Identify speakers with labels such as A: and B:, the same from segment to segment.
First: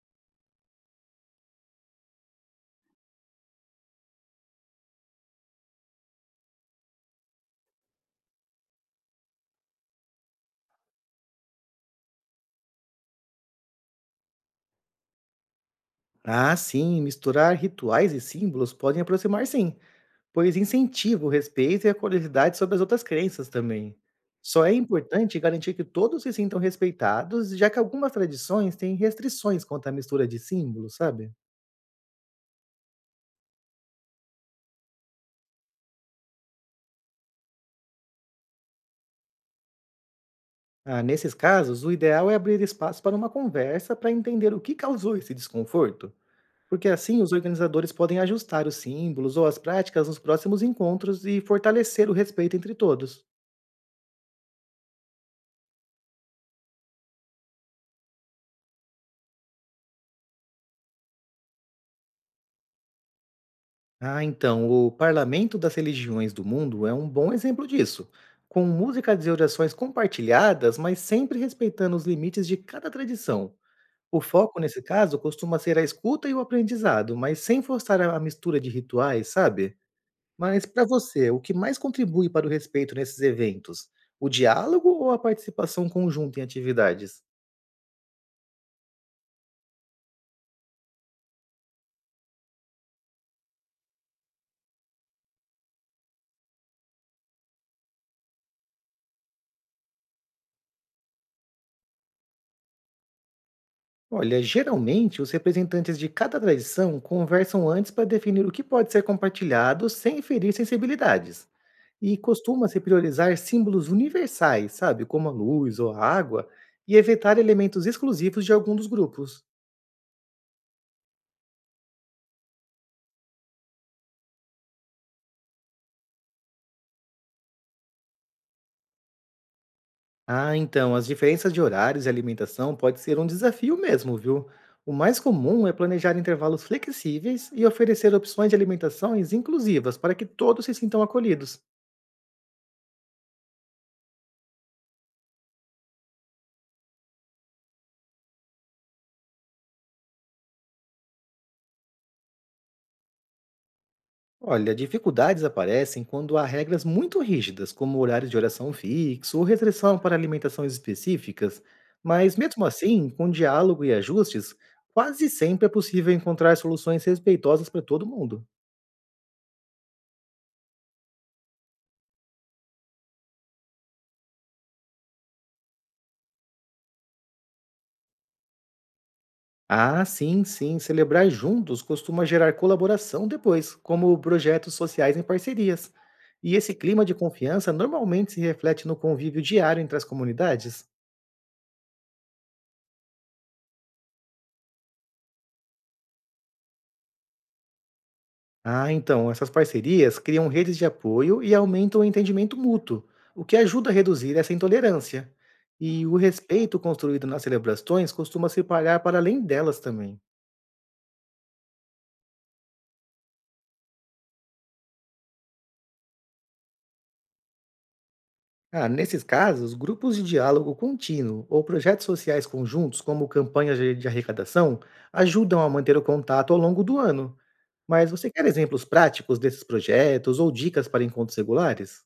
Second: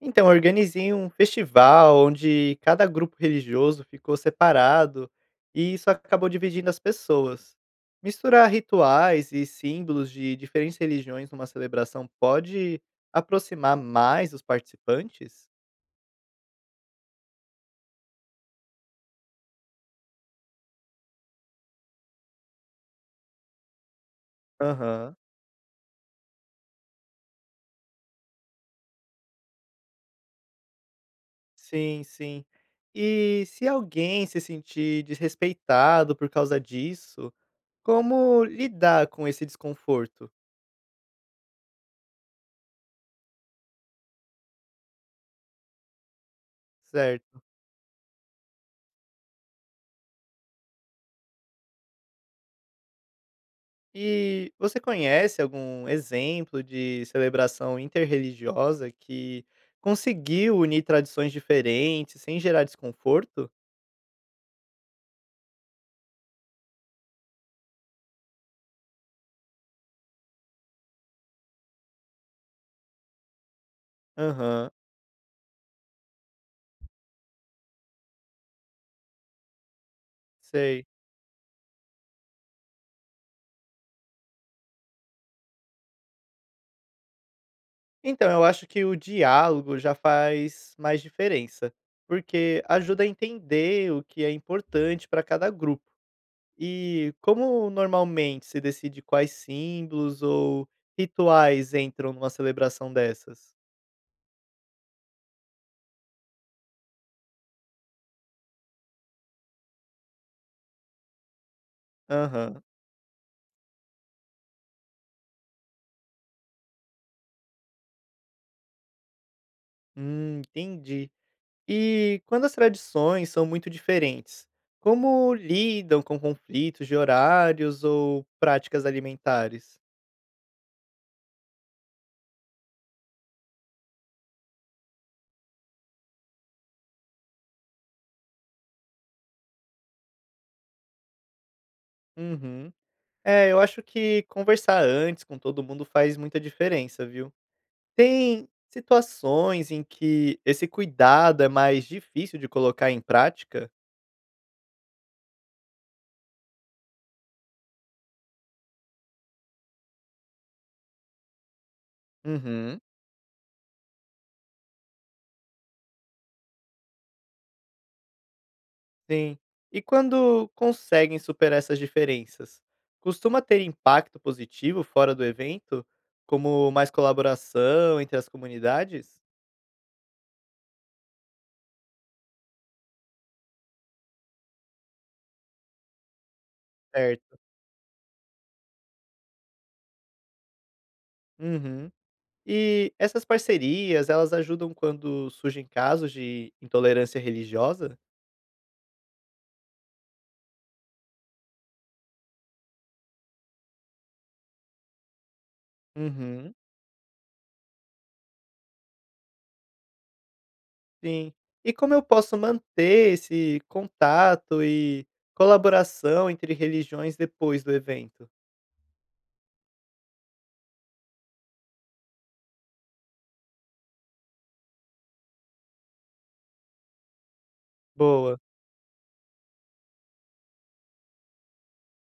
A: Então, eu organizei um festival onde cada grupo religioso ficou separado e isso acabou dividindo as pessoas. Misturar rituais e símbolos de diferentes religiões numa celebração pode aproximar mais os participantes?
B: Ah, sim, misturar rituais e símbolos podem aproximar sim, pois incentiva o respeito e a curiosidade sobre as outras crenças também. Só é
A: Aham.
B: importante garantir que todos se sintam respeitados, já que algumas tradições têm restrições quanto à mistura de símbolos, sabe?
A: Sim, sim. E se alguém se sentir desrespeitado por causa disso, como lidar com esse desconforto?
B: Ah, nesses casos, o ideal é abrir espaço para uma conversa para entender o que causou esse desconforto, porque assim os
A: Certo.
B: organizadores podem ajustar os símbolos ou as práticas nos próximos encontros e fortalecer o respeito entre todos.
A: E você conhece algum exemplo de celebração interreligiosa que conseguiu unir tradições diferentes sem gerar desconforto?
B: Ah, então, o Parlamento das Religiões do Mundo é um bom exemplo disso, com músicas e orações compartilhadas, mas sempre respeitando os limites de cada tradição. O foco,
A: Aham,
B: nesse caso, costuma ser a escuta e o aprendizado, mas sem forçar a mistura de rituais, sabe? Mas para
A: sei.
B: você, o que mais contribui para o respeito nesses eventos? O diálogo ou a participação conjunta em atividades?
A: Então, eu acho que o diálogo já faz mais diferença, porque ajuda a entender o que é importante para cada grupo. E como normalmente se decide quais símbolos ou rituais entram numa celebração dessas?
B: Olha, geralmente os representantes de cada tradição conversam antes para definir o que pode ser compartilhado sem ferir sensibilidades. E
A: Aham,
B: costuma-se priorizar símbolos universais, sabe, como a luz ou a água, e evitar elementos exclusivos de algum dos grupos.
A: entendi. E quando as tradições são muito diferentes, como lidam com conflitos de horários ou práticas alimentares?
B: Ah, então, as diferenças de horários e alimentação pode ser um desafio mesmo, viu? O mais comum é planejar intervalos flexíveis e oferecer opções de alimentações inclusivas para que todos se sintam acolhidos.
A: Uhum. É, eu acho que conversar antes com todo mundo faz muita diferença, viu? Tem situações em que esse cuidado é mais difícil de colocar em prática?
B: Olha, dificuldades aparecem quando há regras muito rígidas, como horários de oração fixo ou restrição para alimentações específicas, mas mesmo
A: Uhum.
B: assim, com diálogo e ajustes, quase sempre é possível encontrar soluções respeitosas para todo mundo.
A: Sim. E quando conseguem superar essas diferenças, costuma ter impacto positivo fora do evento, como mais colaboração entre as comunidades?
B: Ah, sim, sim, celebrar juntos costuma gerar colaboração depois, como projetos sociais em parcerias. E esse clima de
A: Certo.
B: confiança normalmente se reflete no convívio diário entre as comunidades.
A: Uhum. E essas parcerias, elas ajudam quando surgem casos de intolerância religiosa?
B: Ah, então, essas parcerias criam redes de apoio e aumentam o entendimento mútuo, o que ajuda a reduzir essa intolerância. E o
A: Uhum.
B: respeito construído nas celebrações costuma se espalhar para além delas também.
A: Sim. E como eu posso manter esse contato e colaboração entre religiões depois do evento?
B: Ah, nesses casos, grupos de diálogo contínuo ou projetos sociais conjuntos, como campanhas de arrecadação, ajudam a manter o contato ao longo do ano. Mas você
A: Boa.
B: quer exemplos práticos desses projetos ou dicas para encontros regulares?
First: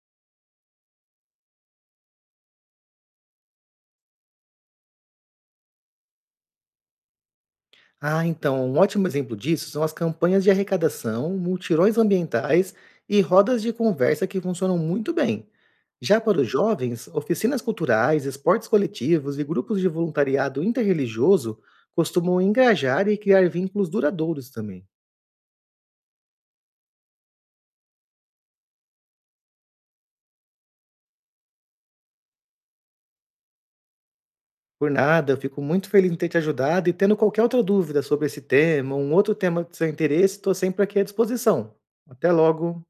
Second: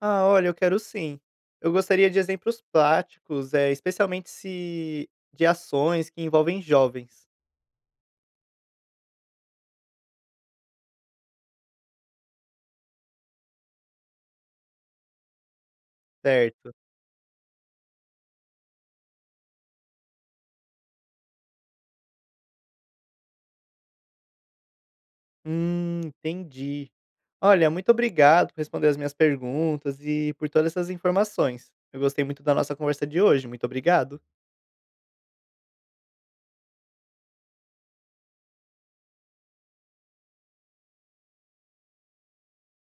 A: Ah, olha, eu quero sim. Eu gostaria de exemplos práticos, é especialmente se de ações que envolvem jovens,
B: Ah, então, um ótimo exemplo disso são as campanhas de arrecadação, multirões ambientais e rodas de conversa que funcionam muito bem. Já para os
A: certo?
B: jovens, oficinas culturais, esportes coletivos e grupos de voluntariado interreligioso costumam engajar e criar vínculos duradouros também.
A: Entendi. Olha, muito obrigado por responder as minhas perguntas e por todas essas informações. Eu gostei muito da nossa conversa de hoje. Muito obrigado.
B: Por nada, eu fico muito feliz em ter te ajudado e tendo qualquer outra dúvida sobre esse tema, um outro tema de seu interesse, estou sempre aqui à disposição. Até logo!